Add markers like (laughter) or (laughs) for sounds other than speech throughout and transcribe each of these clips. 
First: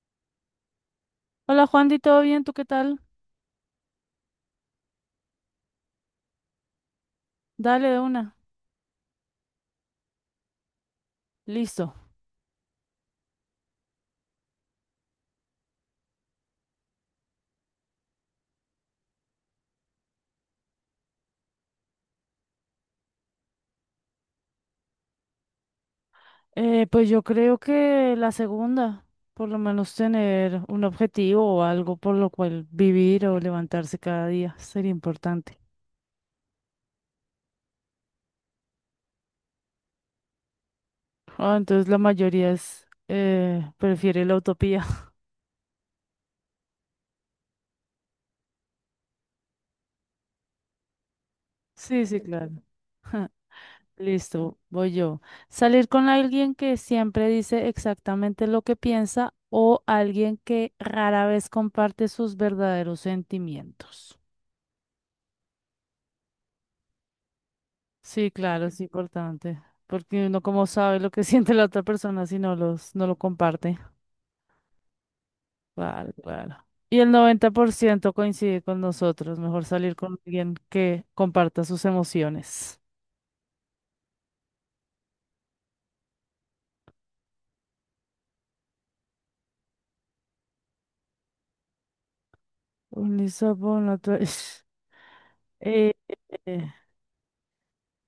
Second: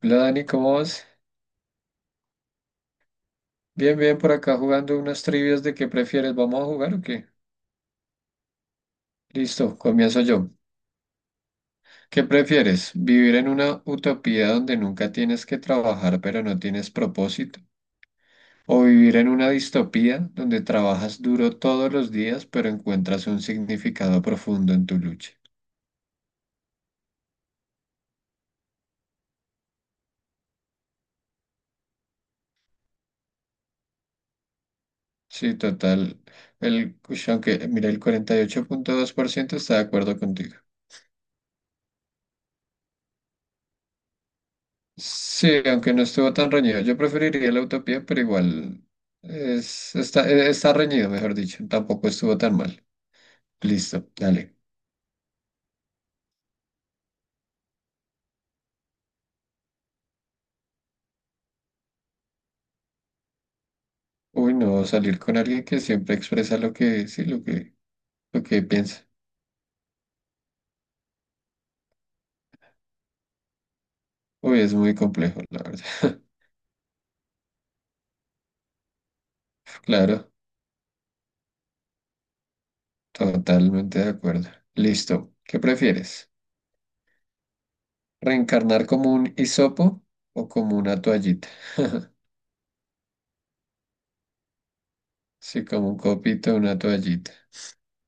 Hola Dani, ¿cómo vas? Hola Juandy, ¿todo bien? ¿Tú qué tal? Bien, bien, por acá jugando unas trivias de qué prefieres. ¿Vamos a jugar o qué? Dale de una. Listo, comienzo yo. Listo. ¿Qué prefieres? ¿Vivir en una utopía donde nunca tienes que trabajar pero no tienes propósito? ¿O vivir en una distopía donde trabajas duro todos los días pero encuentras un significado profundo en tu lucha? Pues yo creo que la segunda, por lo menos tener un objetivo o algo por lo cual vivir o levantarse cada día sería Sí, importante. total. Aunque, mira, el 48,2% está de acuerdo contigo. Ah, entonces la mayoría es, prefiere la utopía. (laughs) Sí, aunque no estuvo tan reñido. Yo preferiría la utopía, pero igual está reñido, mejor dicho. Sí, Tampoco sí, estuvo tan claro. mal. Listo, dale. Listo, voy yo. Salir con alguien que siempre dice exactamente lo que piensa o alguien que rara vez comparte sus verdaderos sentimientos. Uy, no, salir con alguien que siempre expresa lo que, sí, lo que, Sí, lo que claro, es piensa. importante, porque uno como sabe lo que (laughs) siente la otra persona si no los, no lo comparte. Uy, es muy complejo, la Claro, verdad. (laughs) claro. Y el 90% coincide con nosotros, mejor salir con Claro, alguien que comparta sus emociones. totalmente de acuerdo. Listo. ¿Qué prefieres? ¿Reencarnar como un hisopo o como una toallita? Un lisabón, otro- (laughs) Sí, como Eh, un copito, eh, una toallita.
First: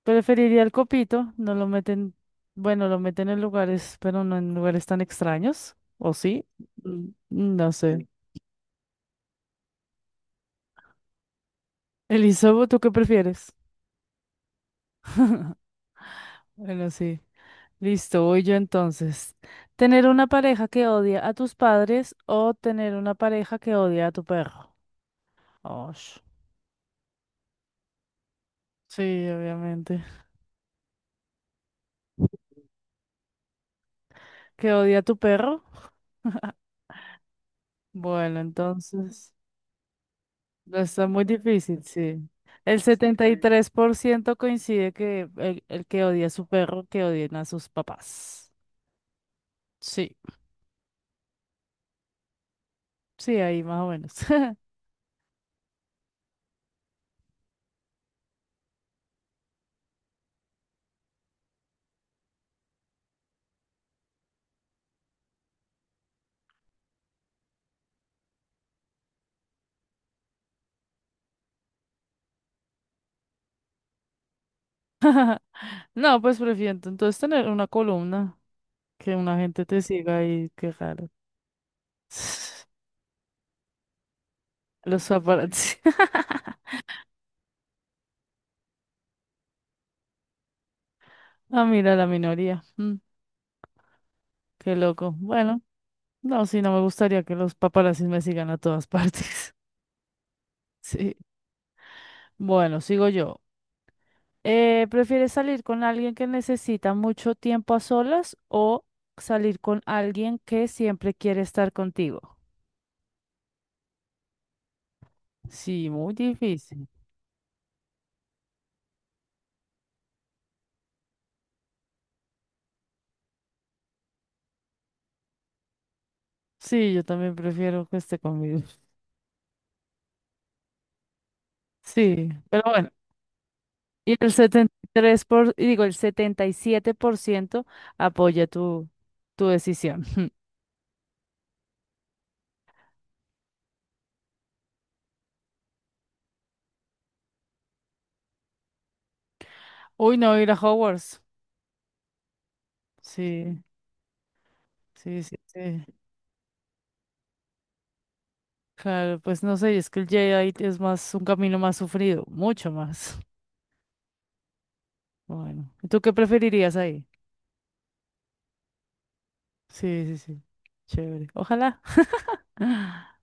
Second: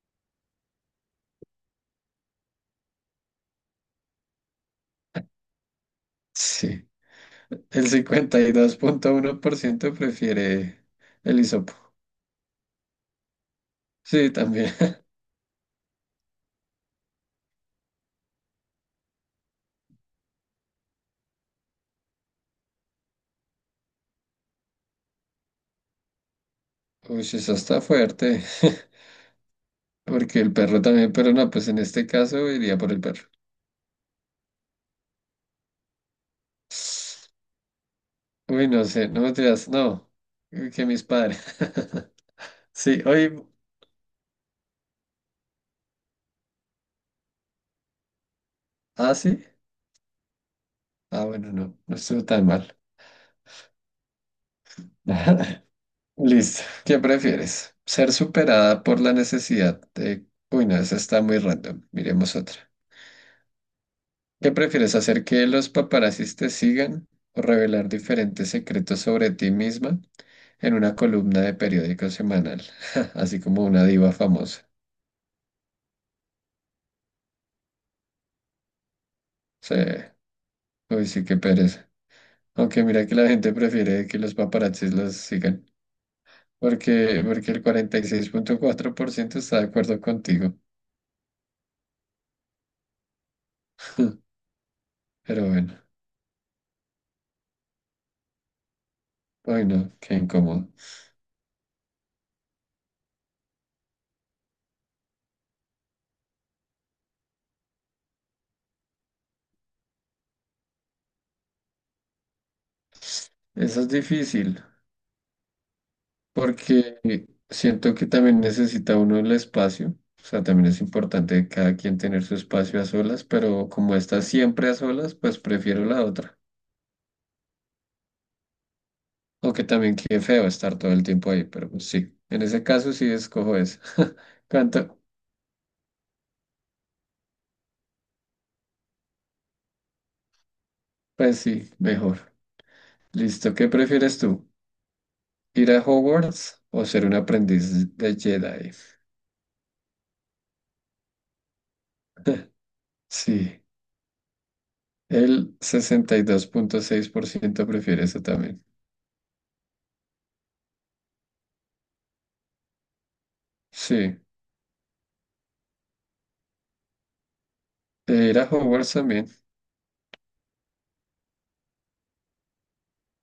preferiría el copito, no lo meten, bueno, lo meten en lugares, pero no en lugares tan extraños, ¿o sí? Sí. Mm, no El sé. 52,1% prefiere el hisopo. Elizabeth, ¿tú qué prefieres? Sí, también. Bueno, sí. Listo, voy yo entonces. ¿Tener una pareja que odia a tus padres o tener una pareja que odia a tu perro? Osh. (laughs) Uy, eso está fuerte. (laughs) Sí, obviamente. Porque el perro también, pero no, pues en este caso iría por el perro. ¿Que odia a tu perro? Bueno, Uy, no sé, no me entonces digas, no. Uy, no que mis está muy padres. difícil, (laughs) sí. El Sí, setenta y hoy. tres por ciento coincide que el que odia a su perro, que odien a sus papás. Ah, sí. Sí, Ah, bueno, no, no estuvo tan mal. sí, ahí más o menos. (laughs) (laughs) Listo. ¿Qué prefieres? ¿Ser superada por la necesidad de... Uy, no, esa está muy random. Miremos otra. ¿Qué prefieres hacer que los paparazzis te sigan o revelar diferentes secretos sobre ti misma en una columna de periódico semanal? (laughs) Así como una diva famosa. No, pues prefiero entonces tener una columna, que una gente Sí, te siga y qué uy, raro. sí, qué pereza. Aunque mira que la gente prefiere que los (laughs) paparazzis Los los sigan, paparazzi. porque el 46,4% está de acuerdo contigo. Ah, mira, la minoría. Mm, qué loco. Pero Bueno, bueno, no, sí, no me gustaría que los paparazzis me sigan a todas partes. ay (laughs) no, qué incómodo. Sí. Bueno, sigo yo. ¿Prefieres salir con alguien que necesita mucho tiempo a solas o salir con alguien que siempre quiere estar contigo? Eso es difícil. Sí, muy difícil. Porque siento que también necesita uno el espacio, o sea, también es importante cada quien tener su espacio a solas, pero como está siempre a solas, pues prefiero la otra. Sí, yo también prefiero que esté conmigo. (laughs) Aunque también qué feo estar todo el tiempo ahí, pero pues sí, Sí, en ese pero bueno. caso sí escojo esa. Y (laughs) ¿Cuánto? El 77% apoya tu decisión. Pues sí, mejor. Listo, ¿qué prefieres tú? ¿Ir a Hogwarts o ser un aprendiz de Jedi? Uy, no, ir a Hogwarts. (laughs) Sí, Sí, sí, sí, el sí. 62,6% prefiere eso también. Claro, pues no sé, es que el Jedi es más un camino más sufrido, mucho más. (laughs) Sí, Bueno, ¿y ¿tú qué preferirías ahí? ir a Hogwarts también. Sí, sí, sí. Chévere. Ojalá. (laughs)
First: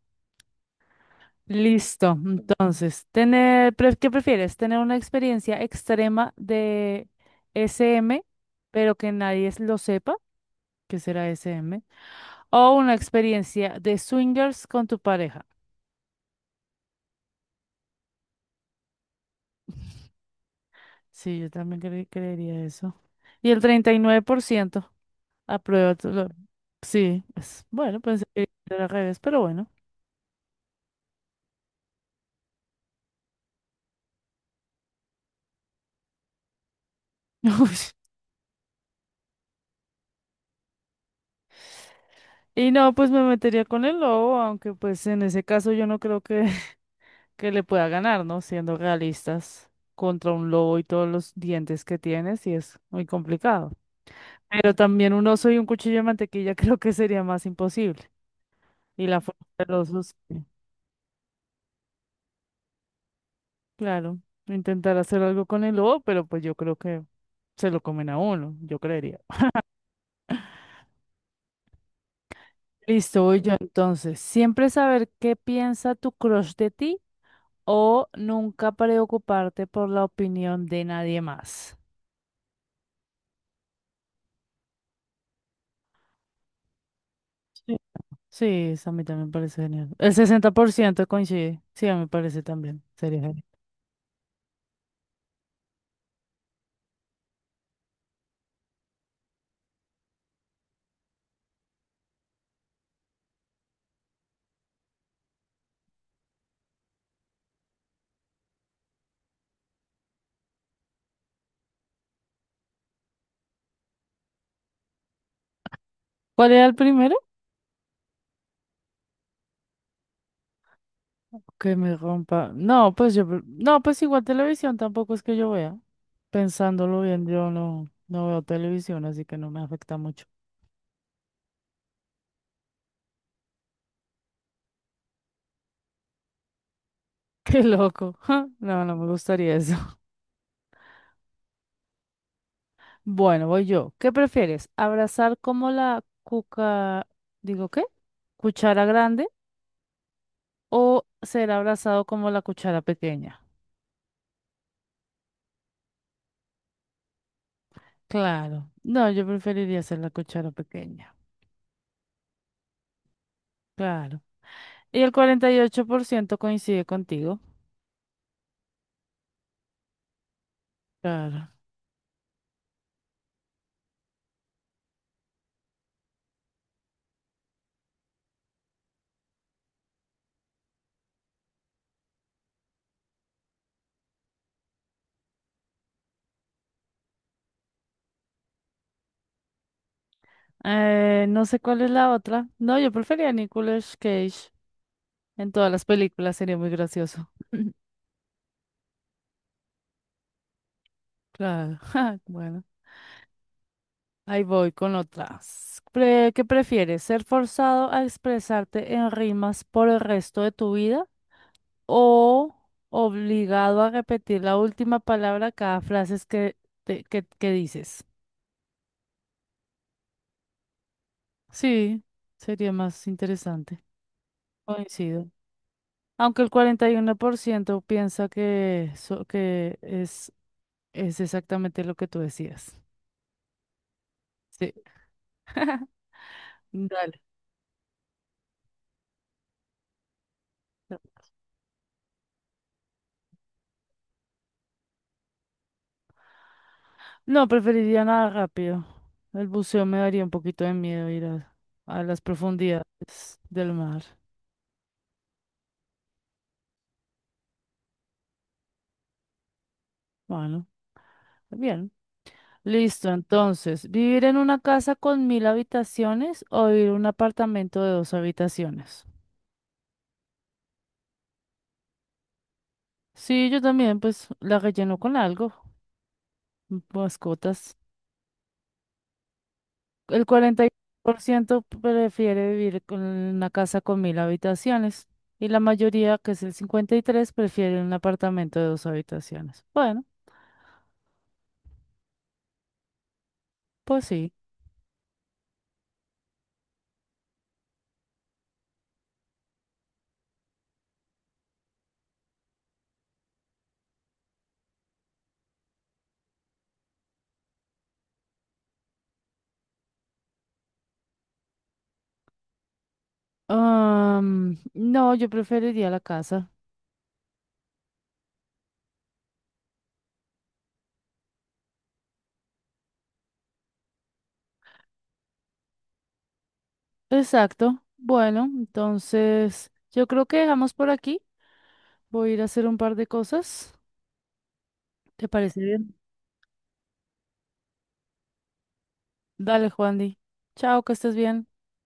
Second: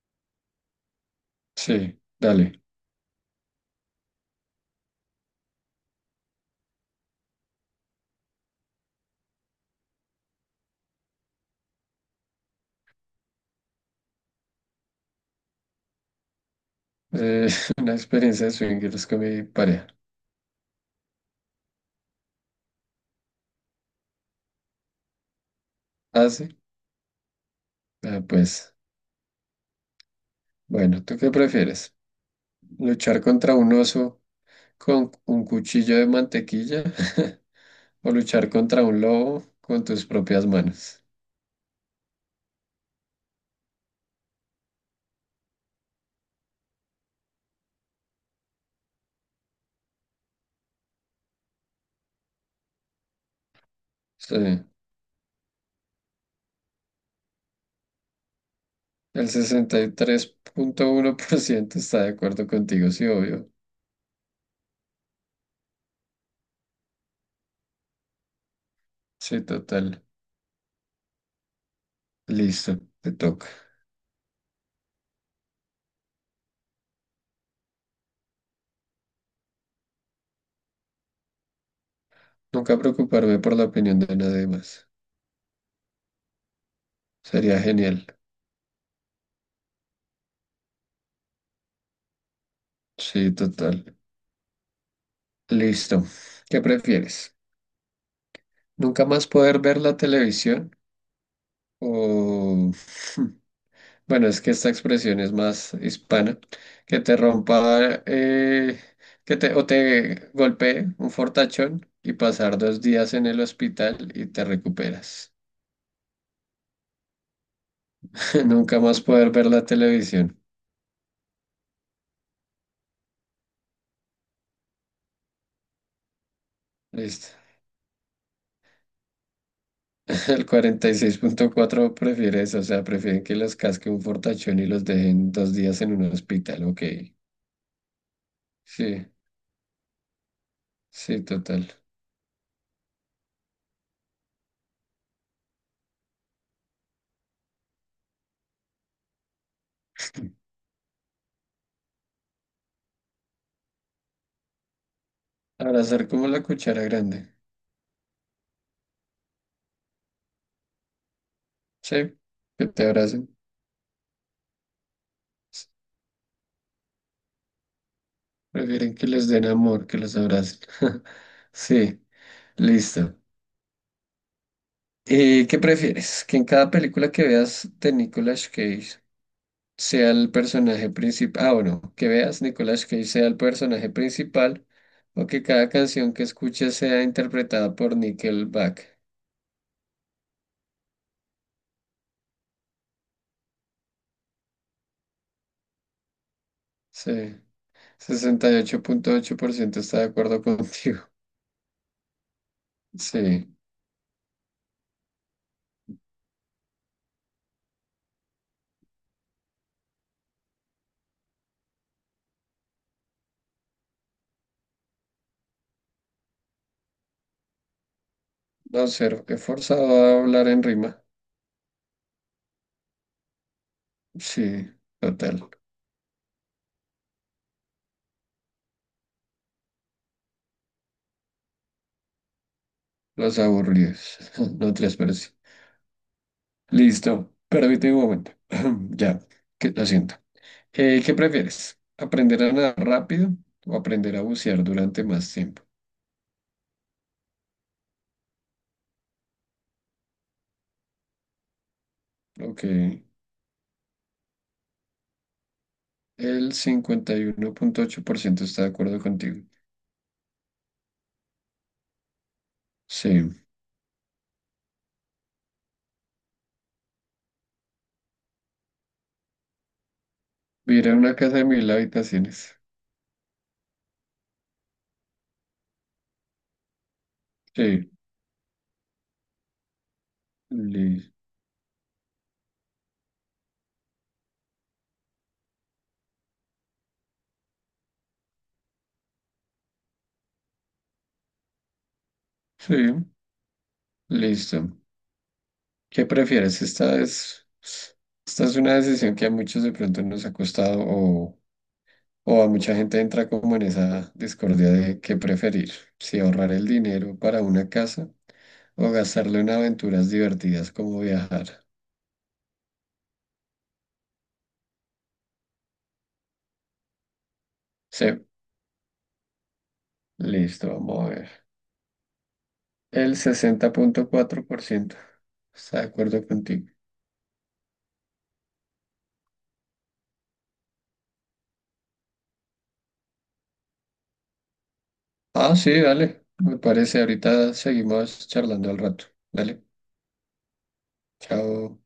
Sí, Listo. dale. Entonces, ¿qué prefieres? ¿Tener una experiencia extrema de SM, pero que nadie s- lo sepa? ¿Qué será SM? ¿O una experiencia de swingers con tu pareja? Eh, (laughs) una experiencia de swingers con mi pareja. Sí, yo también creería eso. Y el 39% aprueba tu lo- ¿Ah, sí? Sí, es, bueno, Ah, pensé que pues, era al revés, pero bueno. bueno, ¿tú qué prefieres? ¿Luchar contra un oso con un cuchillo de mantequilla (laughs) o (laughs) luchar contra un lobo con tus propias manos? Y no, pues me metería con el lobo, aunque pues en ese caso yo no creo que, (laughs) que le pueda ganar, ¿no? Siendo realistas, contra un lobo y todos los dientes que tiene, sí es muy complicado. Sí, Pero también un oso y un cuchillo de mantequilla (laughs) creo que sería más imposible. Y la el fuerza del sesenta y oso, sí. tres punto uno por ciento está de acuerdo contigo, sí, obvio. Claro, intentar hacer algo con el lobo, pero pues yo creo que se lo comen a uno, yo creería. Sí, total. Listo, te Listo, voy toca. yo entonces. Siempre saber qué piensa tu crush de ti o nunca preocuparte por la opinión de nadie más. Nunca preocuparme por la opinión de nadie más. Sería Sí. genial. Sí, eso a mí también me parece genial. El 60% coincide. Sí, a mí me parece también. Sería Sí, genial. total. Listo. ¿Qué prefieres? Nunca más poder ver la televisión o... (laughs) Bueno, es que esta expresión es más hispana. Que te rompa, que te, o te golpee un fortachón y pasar 2 días en el hospital y te recuperas. ¿Cuál era el primero? (laughs) Nunca más poder ver la televisión. Que me rompa. No, pues yo. Pre- No, pues igual televisión tampoco es que yo vea. Pensándolo bien, Listo. yo no, no veo televisión, así que no me afecta mucho. (laughs) El 46,4 prefiere eso, o sea, prefieren que los casque un fortachón y los dejen 2 días en un hospital. Ok. (laughs) Qué loco. (laughs) No, no me Sí, gustaría eso. sí, total. Bueno, voy yo. ¿Qué prefieres? ¿Abrazar como la cuca, digo qué? ¿Cuchara grande o ser abrazado como la cuchara pequeña? Abrazar como la cuchara grande. Claro. No, yo preferiría ser la cuchara pequeña. Sí, que te abracen. Claro. Y el 48% coincide contigo. Prefieren que les den amor, que los abracen. (laughs) Claro. Sí, listo. ¿Qué prefieres? ¿Que en cada película que veas de Nicolas Cage sea el personaje principal? Ah, bueno, que veas Nicolas Cage sea el personaje principal o que cada canción que escuches sea interpretada por Nickelback. No sé cuál es la otra. No, yo prefería a Nicolas Cage en todas las películas, sería muy gracioso. Sí, (laughs) sesenta y ocho 8,8% está de acuerdo (laughs) contigo. Claro. (laughs) Ja, bueno. Sí, Ahí voy con otras. Pre- ¿Qué prefieres? ¿Ser forzado a expresarte en rimas por el resto de tu vida o obligado a repetir la última palabra cada frase que dices? no ser forzado a hablar en rima. Sí, sería más interesante. Sí, Coincido. total. Aunque el 41% piensa que es exactamente lo que tú decías. Los aburridos. (laughs) Sí, No transparencia. dale. Listo. Permíteme un momento. (clears throat) Ya. Lo siento. ¿Qué prefieres? ¿Aprender a nadar rápido o aprender a bucear durante más tiempo? No, preferiría nada rápido. El buceo me daría un poquito de miedo ir a las Ok. profundidades del mar. El 51,8% está de acuerdo contigo. Bueno, bien. Listo, Sí. entonces, ¿vivir en una casa con mil habitaciones o vivir en un apartamento de dos habitaciones? Vivir en una casa de 1.000 habitaciones. Sí, yo también, pues la relleno con algo, mascotas. Sí. El cuarenta y uno Li- por ciento prefiere vivir con una casa con mil habitaciones y la mayoría, que es el 53, prefiere un apartamento de dos habitaciones. Bueno, sí. pues sí. Listo. ¿Qué prefieres? Esta es una decisión que a muchos de pronto nos ha costado o a mucha gente entra como en esa discordia de qué preferir, si ahorrar el dinero para una casa o gastarlo en aventuras divertidas como viajar. Am, no, yo preferiría la casa. Sí, listo, vamos a ver. El 60,4% está de acuerdo contigo. Exacto. Bueno, entonces yo creo que dejamos por aquí. Voy a ir a hacer un par de cosas. ¿Te Ah, parece sí, bien? dale, me parece. Ahorita seguimos charlando al rato. Dale, Dale, Juandi. Chao, que estés bien. chao.